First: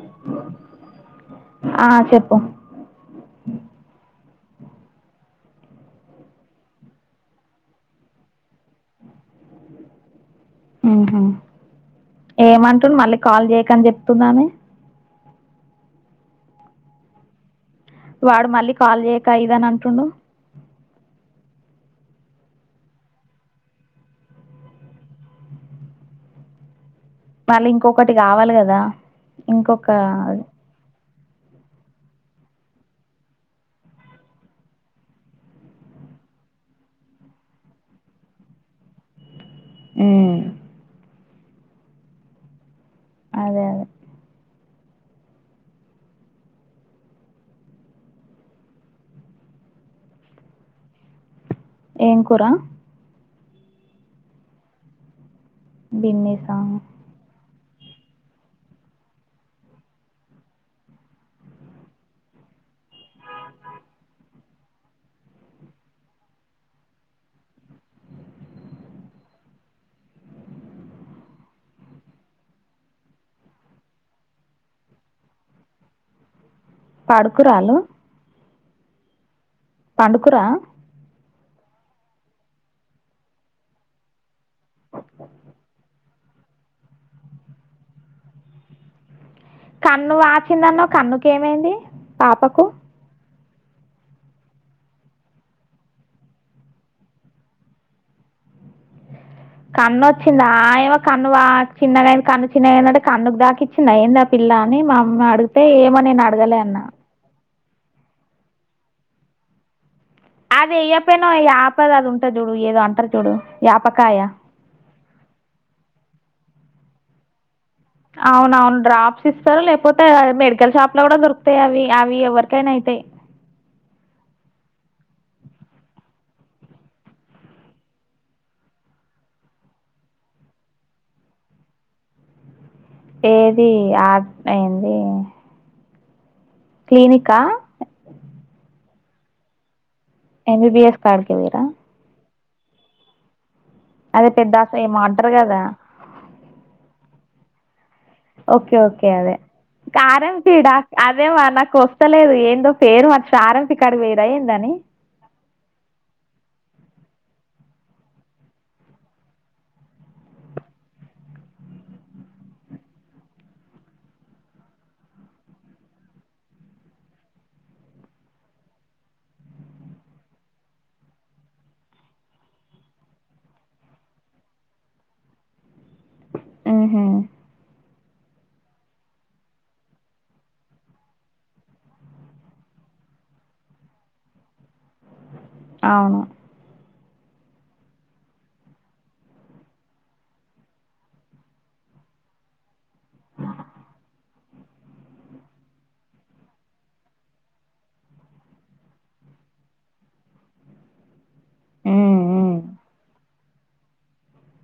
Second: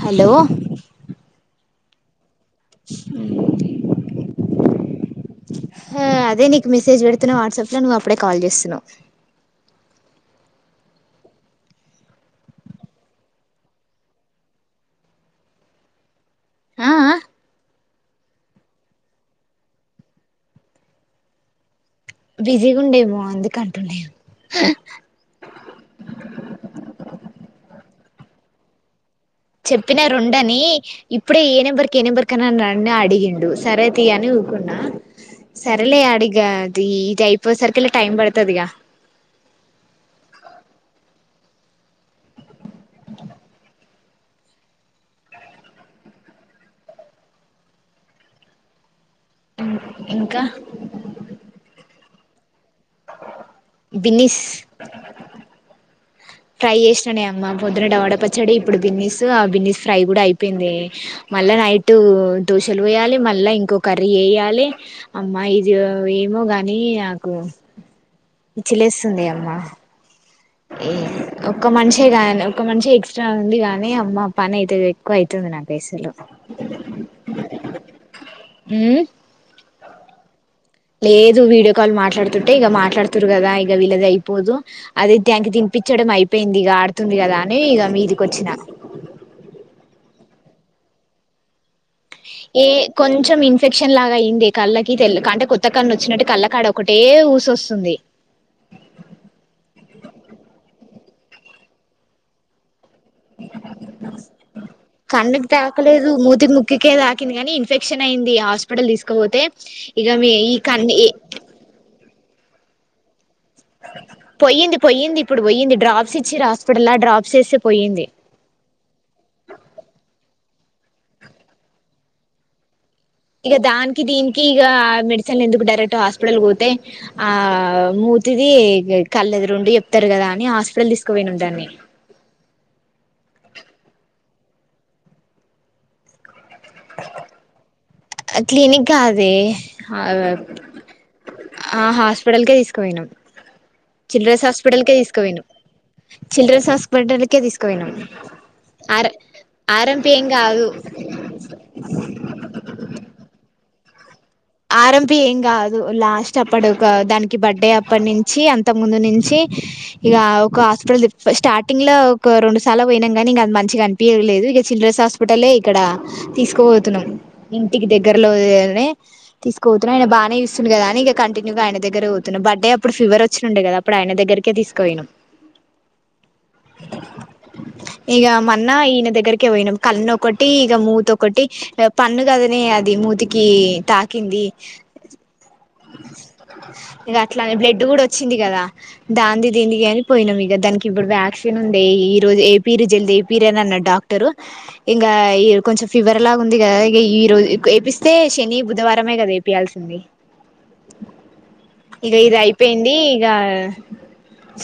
Hello ఆ చెప్పు అ అదే నీకు మెసేజ్ పెడుతున్నా వాట్సాప్ లో నువ్వు అప్పుడే కాల్ చేస్తున్నావు హ్మ్ హు ఏమంటుడు మళ్ళీ కాల్ చేయకని చెప్తుందా ఆమె అ ఆ వాడు మళ్ళీ కాల్ చేయక ఇదని అంటుండు బిజీగా ఉండేమో అందుక అంటున్నా అలా ఇంకొకటి కావాలి కదా ఇంకొక చెప్పిన రొండని ఇప్పుడే ఏ నెంబర్కి ఏ నెంబర్ కన్నా నన్ననే అడిగిండు సరే తి అని ఊకున్నా సరేలే అడిగా అది ఇది అయిపోయేసరికి ఇలా టైం పడుతుదిగా హ్మ్ అదే అదే ఇంకా ఏం కూర హ్ బిన్నిస్ బిన్నీసా ట్రై చేసిననే అమ్మమ్ పొద్దున టమోడ పచ్చడి ఇప్పుడు బిన్నీస్, ఆ బిన్నీస్ ఫ్రై కూడా అయిపెయింది. మళ్ళా నైట్ దోశలు వేయాలి, మళ్ళా ఇంకో కర్రీ ఏయ్యాలి. అమ్మా ఇజిగో ఏమో, గానీ నాకు ఇచ్చిలేస్తుంది. అమ్మా ఇ ఒక్క మనిషి గాని ఒక మనిషి ఎక్స్ట్రా ఉంది. గానీ అమ్మ పని అయితే ఎక్కువ అయితుంది. నాక్ పైసలు పడుకురాళ్ళు హ్మ్ ప్చ్ పండుకుర్రా లేదు వీడియో కాల్ మాట్లాడుతుంటే, ఇక మాట్లాడుతురు కదా ఇగ వీళ్లది, అయిపోదు అదే ట్యాంకి దిన్పిచ్చడం అయిప్ పెయిన్ది ఇగ ఆడుతుంది, కదా అనీ ఇగ మీదికొచ్చిన ఖన్ను వాచిందన్నవ్ కన్నుకేమైంది. పాపకు ఏ కొంచెం ఇన్ పెక్షన్ లాగా అయింది. కళ్ళకి తెల్ద్ కాంటే కొత్త కన్ను వచ్చినట్టు కళ్ళకాడ ఒకటే ఊసొసుంది. కన్నోచ్చిందా ఆయ్వక్ ఖన్ను వా చిన్నగాయింది కన్ను చిన్నగాయిందంటే కన్నుక్ దాక్చ్చిందా ఎన్దా పిల్లా అన్ని, మా అమ్మ కన్నుకి అడుగుత్తే ఏమో నేను అడగలే అన్నా పెక్షన్ అయిన్దిగా హాస్పిటల్ తీస్కపోతే అది ఏయ్కపోయ్నవా ఇగ ఆపదదు సరిజుడ్రు ఏదో అన్టర్ చూడు యాప్పక్కాయ పొయ్యింది పొయ్యింది ఇప్పుడు పోయ్యిన్ది డ్రాప్స్ ఇచ్చిర హాస్పిటల్లా డ్రాప్స్సెస్సెప్ అవునవున్ డ్రాప్స్ ఇస్తార లేక్పోతే ఆ మేడ్ కెల్ షాప్లో గూడా దొరుక్తాయ్ అవి అవి ఎవరికైనా ఐతయ్ ఇగా దాన్కి దీన్కి ఇగా ఆ మెడిసిన్ ఎందుకు డైరక్ట్ హాస్పిటల్ పోతే ఆ మూతిది ఇ గ్ కళ్ల ఎదురు రెండు చెప్తారు గదా అని హాస్పిటల్ తీస్కుపోయన్నామ్ దాన్ని ఏది ఆక్ ఏన్ది క్లీనిక్ ఆ క్లినిక్ కాదే ఎం బి బి ఎస్ కాడికే పోయిర్రా పిడల్కే తీస్కపోయినామ్ అదే చిల్డ్రన్స్ పెద్ద హాస్పిటల్కే ఏమో అంటారు తీస్కపోయిండ్రు, కదా చిల్డ్రన్స్ హాస్పిటల్కే తీస్ క్కోయినమ్ ఏం కారం కాదు పీడ అదే మనక్ పోస్తలేదు ఏన్దో పేరు మర్చ్ సార్ ఇంటికాడికి వోయిరి ఆర్ ఎం పి ఏమ్గాదు లాస్ట్ అప్పడు క్కువా దాన్కి బర్త్డే అప్పట్నిన్చి అంత ముందు నిన్చి, ఇగా ఒక హాస్పిటల్ తిప్ ఫస్ట్ స్టార్టింగ్లో, ఒకొ రెండు సార్లా పోయినామ్ గాని, ఇంకా అ మంచిగా అన్పియలేదు ఇగా చిల్డ్రన్స్ హాస్పిటల్లే ఇక్కడ తీస్కపోతున్నాం. ఇంటికి దగ్గర్ల్ లో అవే తీస్కపోతునా ఆయన బానే చూస్తుండు గదా అని ఇగ కంటిన్యూగా ఆయన దగ్గరకే పోత్తునం బార్డ్ అప్పుడు ఫీవర్ వచ్చినుండే గదా అప్పుడాయన దగ్గరికే తీస్కాపోయిన్నామ్ ఉహుమ్ ఇగా మొన్న ఈయన దగ్గరకే పోయిన్నామ్ కన్ను ఒకటి ఇగ మూతి ఒకటి హ్ పన్ను కదనే అది మూతికి తాకిన్ కిన్ ది అవును ఇగ అట్లానే బ్లడ్ గూడా వచ్చిన్ది గదా దాన్ది దీన్ది గాని పోయ్నామ్ ఇగ దాన్కి ఇప్పుడు వ్యాక్సిన్ నున్ది ఈ రోజు యేపిర్యి జల్ది యేపిర్య్ అని అన్నాడు డాక్టరు ఇంగా ఈ కొంచెం ఫీవర్ లాగా ఉంది గదా ఇ ఈ రోజు యేపిస్తే శని బుధవారమే గదా యేపియాల్సిన్ది ఇగా ఉమ్, ఇది ఉమ్. అయిపోయింది ఇగా హ్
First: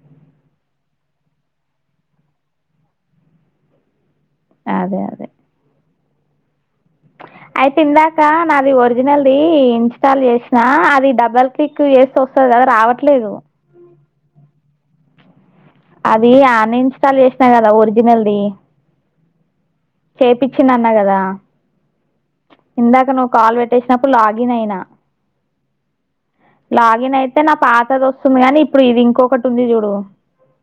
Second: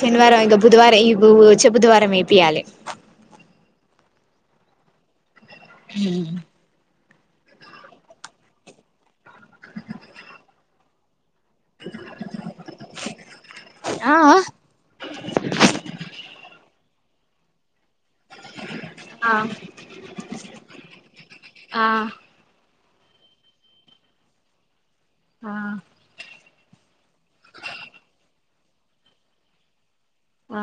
శనివారం ఇంగా బుధవార్ ఈ వచ్చే బుధవారం యేపియాలె అదె అదె ఐతే ఇందాక నాది ఒరిజినల్ది ఇన్స్టాల్ జెస్న అది డబల్ కిక్ ఎస్తే వొస్తదా రావట్లేదు అ అ అది అన్ఇన్స్టాల్ జేస్నా గదా ఒరిజినల్ది ఆ చేపచ్చిన అన్నావ్ కదా ఆ ఇందాక నువ్వు కాల్ పెట్టేసినప్పుడు లాగిన్ అయినా ఆ లాగిన్ అయితే నా పాతది వస్తుంది కానీ ఇప్పుడు ఇది ఇంకొకటి ఉంది చూడు ఆ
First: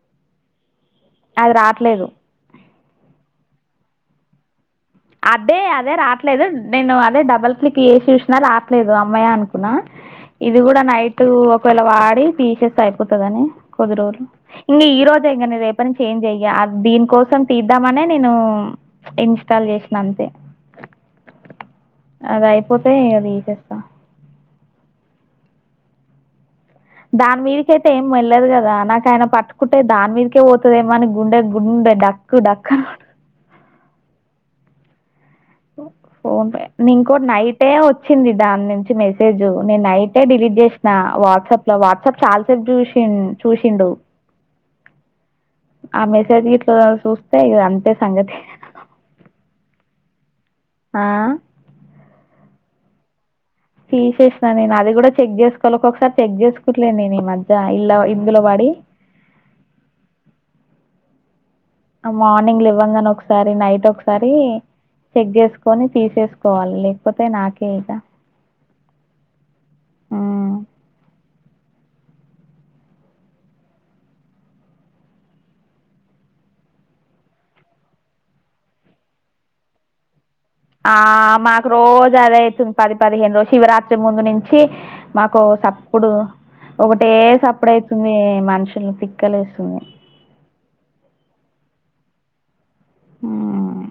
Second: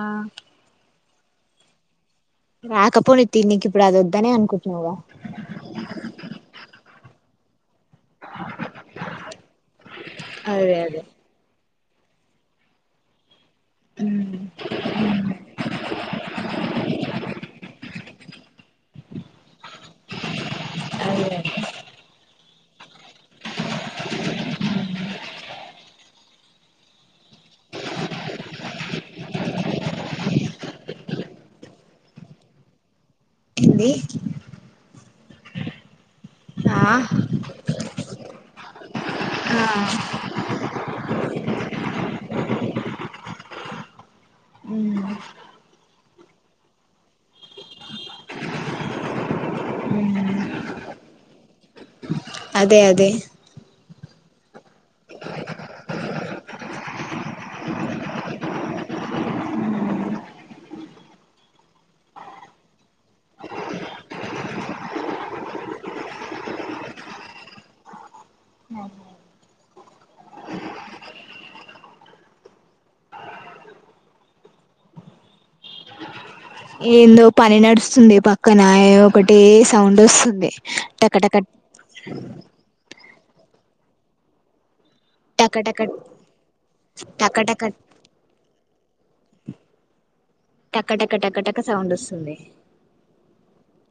అది రాట్లేదు రాకపోని తీ నీకి ఇప్పుడు అది వద్దనే అనుకుంటు అదే అదే రాట్లేదు నేను అదే డబల్ ఏసి చూసినా రాట్లేదు అమ్మ ద అనుకున్నా ఇది అదే కూడా అదే నైట్ తెల వారి తీసేస్తే అయిపోతాదని కుదు రోజలు మ్ ఇంకా ఈ రోజు అంకా న రేపని చేంజ్ అయ్యా దీని కోసం తీద్దామనే నేను ఇన్స్టాల్ చేస [inaudible] అద అయిపో ఇస్తే అది తేస్తా దాని మీదక అయితే ఏం వెళ్లేదు కదా నాకు ఆయన పట్టుకుంటే దాని మీదకే పోతుంది ఏమని గుండె గుండె డక్కు డక్కన ఏంది ఫోన్ పే ఆ న ఇంకో నైటే వచ్చింది దాని నుంచి మెసేజ్ నేను నైటే డిలీట్ చేసిన వాట్సాప్ లో వాట్సాప్ చాలాసేపు చూసి చూసిండు మ్మ్ ఆ మెసేజ్ గిట్ల చూస్తే ఇగ అంతే సంగతి హ్మ్ ఆ అదే అదే తీశేషా న నా అది కూడా చెక్ చేసుకోవాలి ఒకొక్కసారి చెక్ చేసుకోట్లేదు నే ఈ మధ్య ఇలా గిలవాడి ఆ మనింగ్ దివంగణ ఒకసారి నైట్ ఒకసారి చెక్ చేసుకు కొని తీసేసుకోవాలి లేకపోతే నాకే ఇక ఉమ్. అ ఏందో పని నడుస్తుంది పక్కన ఈ ఒకటే సౌండ్ వస్తుంది ఆ టకటక మాకు రోజు అది అవుతుంది పది పదిహేను రోజు శివరాత్రి ముందు నుంచి మాకు టకటక సప్పుడు ఒకటే టకటక సప్పుడు అయితుంది మనుషులను తిక్క లేస్తుంది టకటక టకటక సౌండ్ వస్తుంది మ్మ్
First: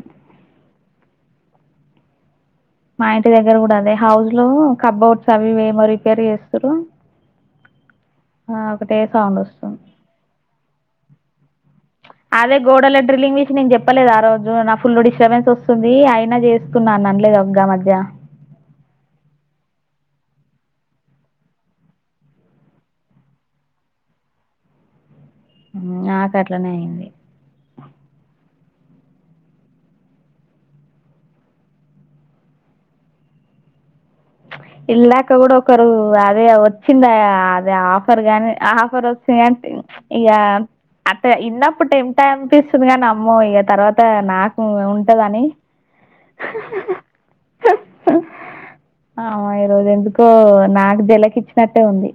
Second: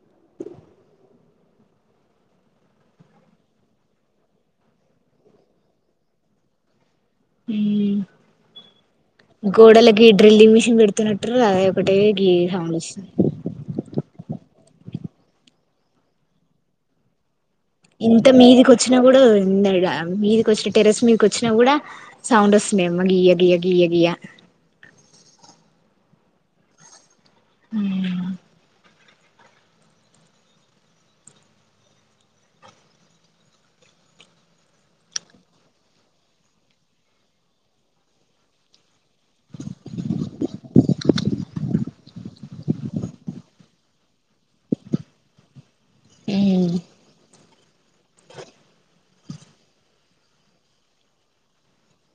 మా ఇంటి దగ్గర కూడా అదే హౌస్ లో కబ్ౌడ్స్ అవి ఏమో రిపేర్ చేస్తారు హ్మ్ సౌండ్ వస్తుంది గోడాలోకి డ్రిలింగ్ మిషన్ పెడుత టుర్రు టుర్రు అదే గోడల డ్రిల్లింగ్ చేసిన్లు నేను చెప్పలేదు ఆ రోజు ఫుల్ డిస్టర్బెన్స్ వస్తుంది అయినా చేస్తున్నా అనలేద ఇంత మీదికి వచ్చినా కూడా ఎందడ మీదికచ్చి టెరెస్ మీదకు వచ్చిన కూడా సౌండ్ వస్తున్నయి అమ్మ గియ్య గియ్య గియ్య గియ్య నాక అట్లనే అయింది ఉమ్ ఇందాక కూడా ఒకరు అదే వచ్చింద అదే ఆఫర్ గాని ఆ ఆఫర్ సేవేంటీన్ ఇగా ఇళ్ళప్పు టెన్ టమ్ చపిస్తది గని అమ్మో ఇక తర్వాత నాకు ఉంటదని ఆ ఆ ఈ రోజు ఎందుకో నాకు జలక్ ఇచ్చినట్టే ఉంది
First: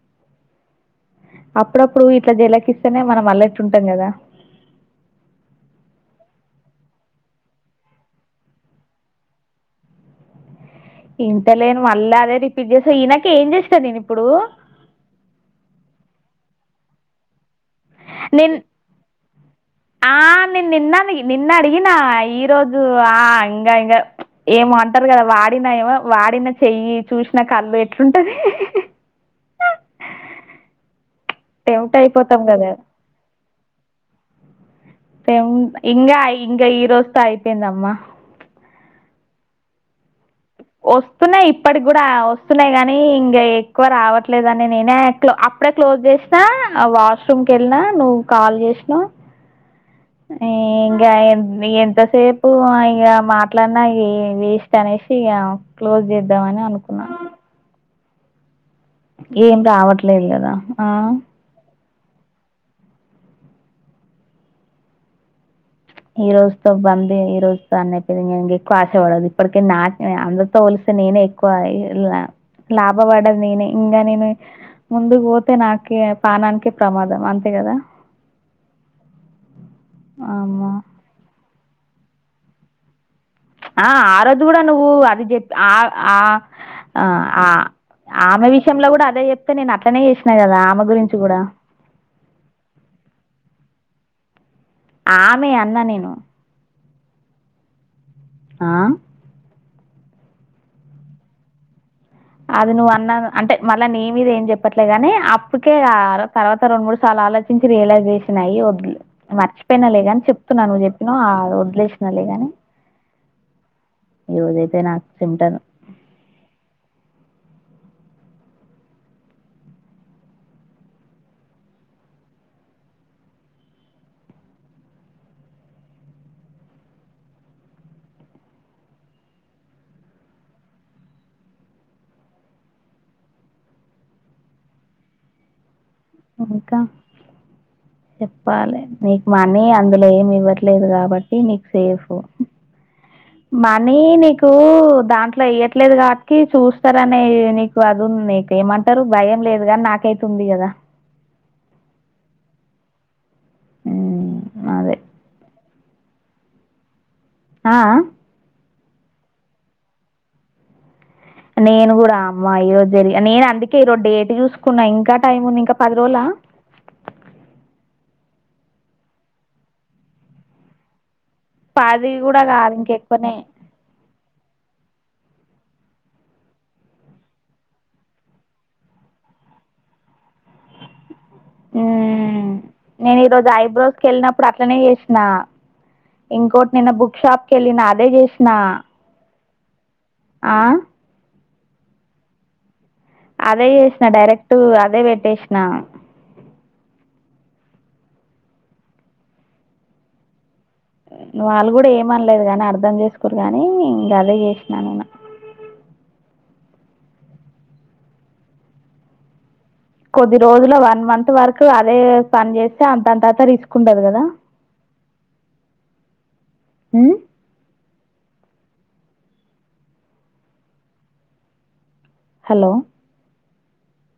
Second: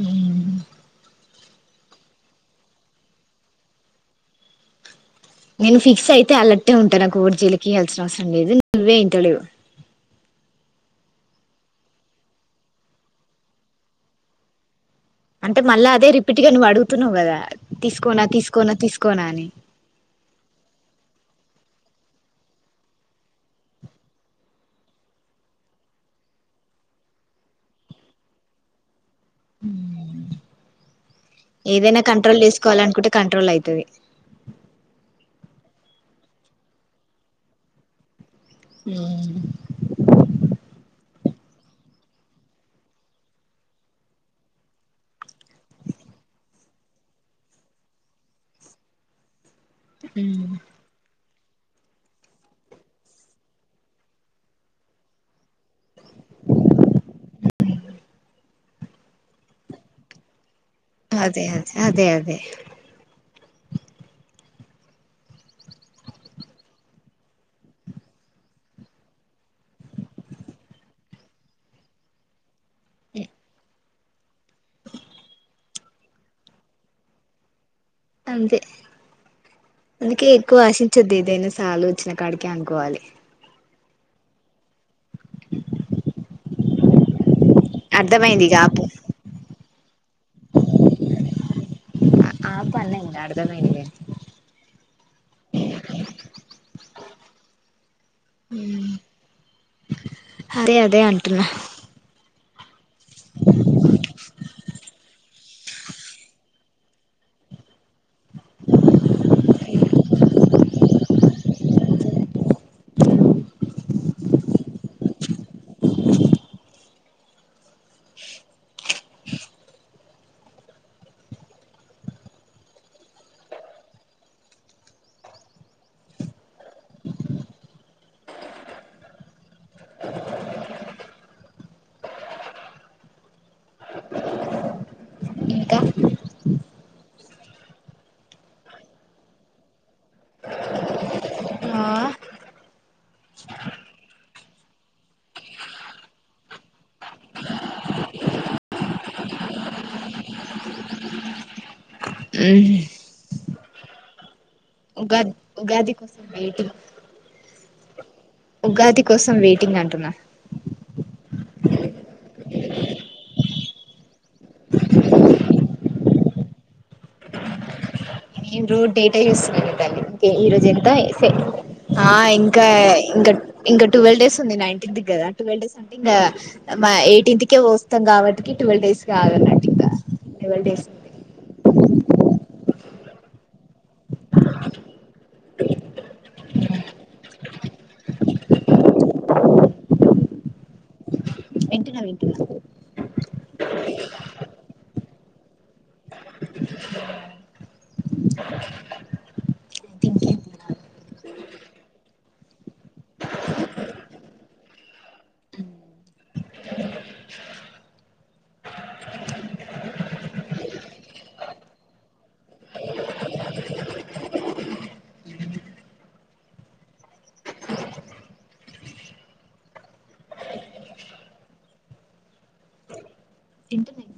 మ్మ్ అప్పుడప్పుడు ఇట్లా జలక్ ఇస్తేనే మనం అల్లెట్టు ఉంటాం కదా నేను ఫిక్స్ అయితే ఆల్ అట్టే ఉంటారు ఆ కుర్జీలాకి రావాల్సిన అవసరం లేదు నువ్వే వింట లేవు ఇంతలేను మళ్ళ అదే రిపీట్ చేసా ఇనక ఏం చేస్తా నేను ఇప్పుడు అంటే మళ్ళా అదే రిపీట్ గా నువ్వు అడుగుతున్నావు కదా తీసుకోనా నిన్ తీసుకోనా తీసుకోనా అని ఆ నిను నిన్నది నిన్న అడిగిన ఈ రోజు ఆ ఇంగా ఇంగా ఏమో అంటారు కదా వాడినా ఏమో వాడిన చెయ్యి చూసినా కళ్ళు ఎట్లుంటది ఉమ్ టెంప్ట్ ఏదైనా అయిపోతాం కంట్రోల్ కదా చేసుకోవాల అనుకుంటే కంట్రోల్ ఐతది టెం ఇంకా ఇంకా ఈ రోజుతో అయిపోయిందమ్మా ఉమ్ వస్తున్నాయి ఇప్పటికి కూడా వస్తున్నాయి్ కాగానీ ఇంకా ఎక్కువ రావట్లేదుని నేనే అట్ల అప్పుడే క్లోజ్ చేసినా వాష్రూమ్కి వెళ్ళినా నువ్వు కాల్ చేసినవ్ ఇంగా ఎంతసేపు ఇక మాట్లాడినా వేస్ట్ అనేసి ఇగా క్లోజ్ చేద్దామని అనుకున్నా ఏం రావట్లేదు కదా ఆ అదే అదే అదే అదే ఈ రోజుతో బందీ ఈ రోజుతో అన్న అయిపోయిందిక ఎక్కువ ఆశపడదు ఇప్పటిక నా అందరితో కలిసే నేనే ఎక్కువ లాభ వడేది నేనే ఇంగా నేేనే ముందుకు ఓతే నా ఓకే పానానికి ప్రమాదం అంతే కదా అంతే అందుకే ఎక్కువ అమ్మో ఆశ చేది ఏదైనా సాలు వచ్చిన కాడికి అనుకోవాలి ఆ ఆ రోజ్ కూడా నువ్వు ఆ ఆ ఆ ఆ అర్థమైంది ఆమె ఇగ ఆపు విషయంలో కూడా అదే చెప్తే నేను అట్నే చేసినాను కదా ఆమె గురించి కూడా ఆపు అన్న ఇంగ అర్థమైంది ఆమె అన్నా నేను ఆ అ అదే అదే అంటున్నా అది అ అంటే మళ్ళా నీ మీద ఏం చెప్పట్లే గాని ఇప్పుకే తర్వాత రెండు మూడు సార్లు ఆలోచించి రియలైజేసినయి వ మర్చిపోయిన లే ని చెప్తున్నా నువ్వు చెప్పినావు వదిలేసినా లేగాని ఈ రజయితే నాకు చింటదు ఇంకా ఇంకా చెప్పాలి నీకు మనీ అందులో ఏమి ఇవ్వట్లేదు కాబట్టి నీకు ఆ సేఫ్ మనీ నీకు దాంట్లో ఇయ్యట్లేదు కాబట్కి చూస్తారనే నీకు అది నీకు ఏమంటారు భయం లేదు కాని నాకైతు ఉంది కదా ఆ ఆ ఉగాది ఉగాది కోసం బయట్లు ఆ ఉగాది కోసం వెయిటింగ్ అంటున్నారు నేను కూడా అమ్ ఈ రోజు జరిగి నేను అందుకే ఈరోజు డేట్ చూసుకున్నా ఇంకా టైం ఉంది ఇంకా పది రోజులా నేను రోడ్ డేటా చయూస్న్న ఈరోజ ఎంత పది ఆ కూడా ఇంకా కాదు ఇంకా ఎక్కువనే ఇంకా ట్వెల్వ్ డేస్ ఉంది నైన్టీన్ కదా ట్వెల్వ్ డేస్ అంటే ఇంకా మా ఎయిటీన్త్ కే వస్తాం కాబట్టికి ట్వెల్వ్ డేస్ కాగాన్నట్టు ఇంకా ట్వల్ డేస్ంట ఉ నేను ఈరోజు ఐబ్రో కెళ్ళినప్పుడు అట్లనే చేసిన ఇంకోటి నిన్న బుక్ షాప్ క వెళ్ళిన అదే చేసిన ఆ వింటున్నా వింటున్నా అదే చేసిన డైరెక్ట్ అదే పెట్ చేసిన వాళ్ళు కూడా ఏమనలేదు కాని అర్ధం చేసుకోరు కానీ ఇంకా అదే చేసినాను నేన్న కొద్ది రోజుల వన్ మంత్ వరకు అదే పని చేస్తే అంతంతత తీసుకుంటది కదా హలో తింటున్నా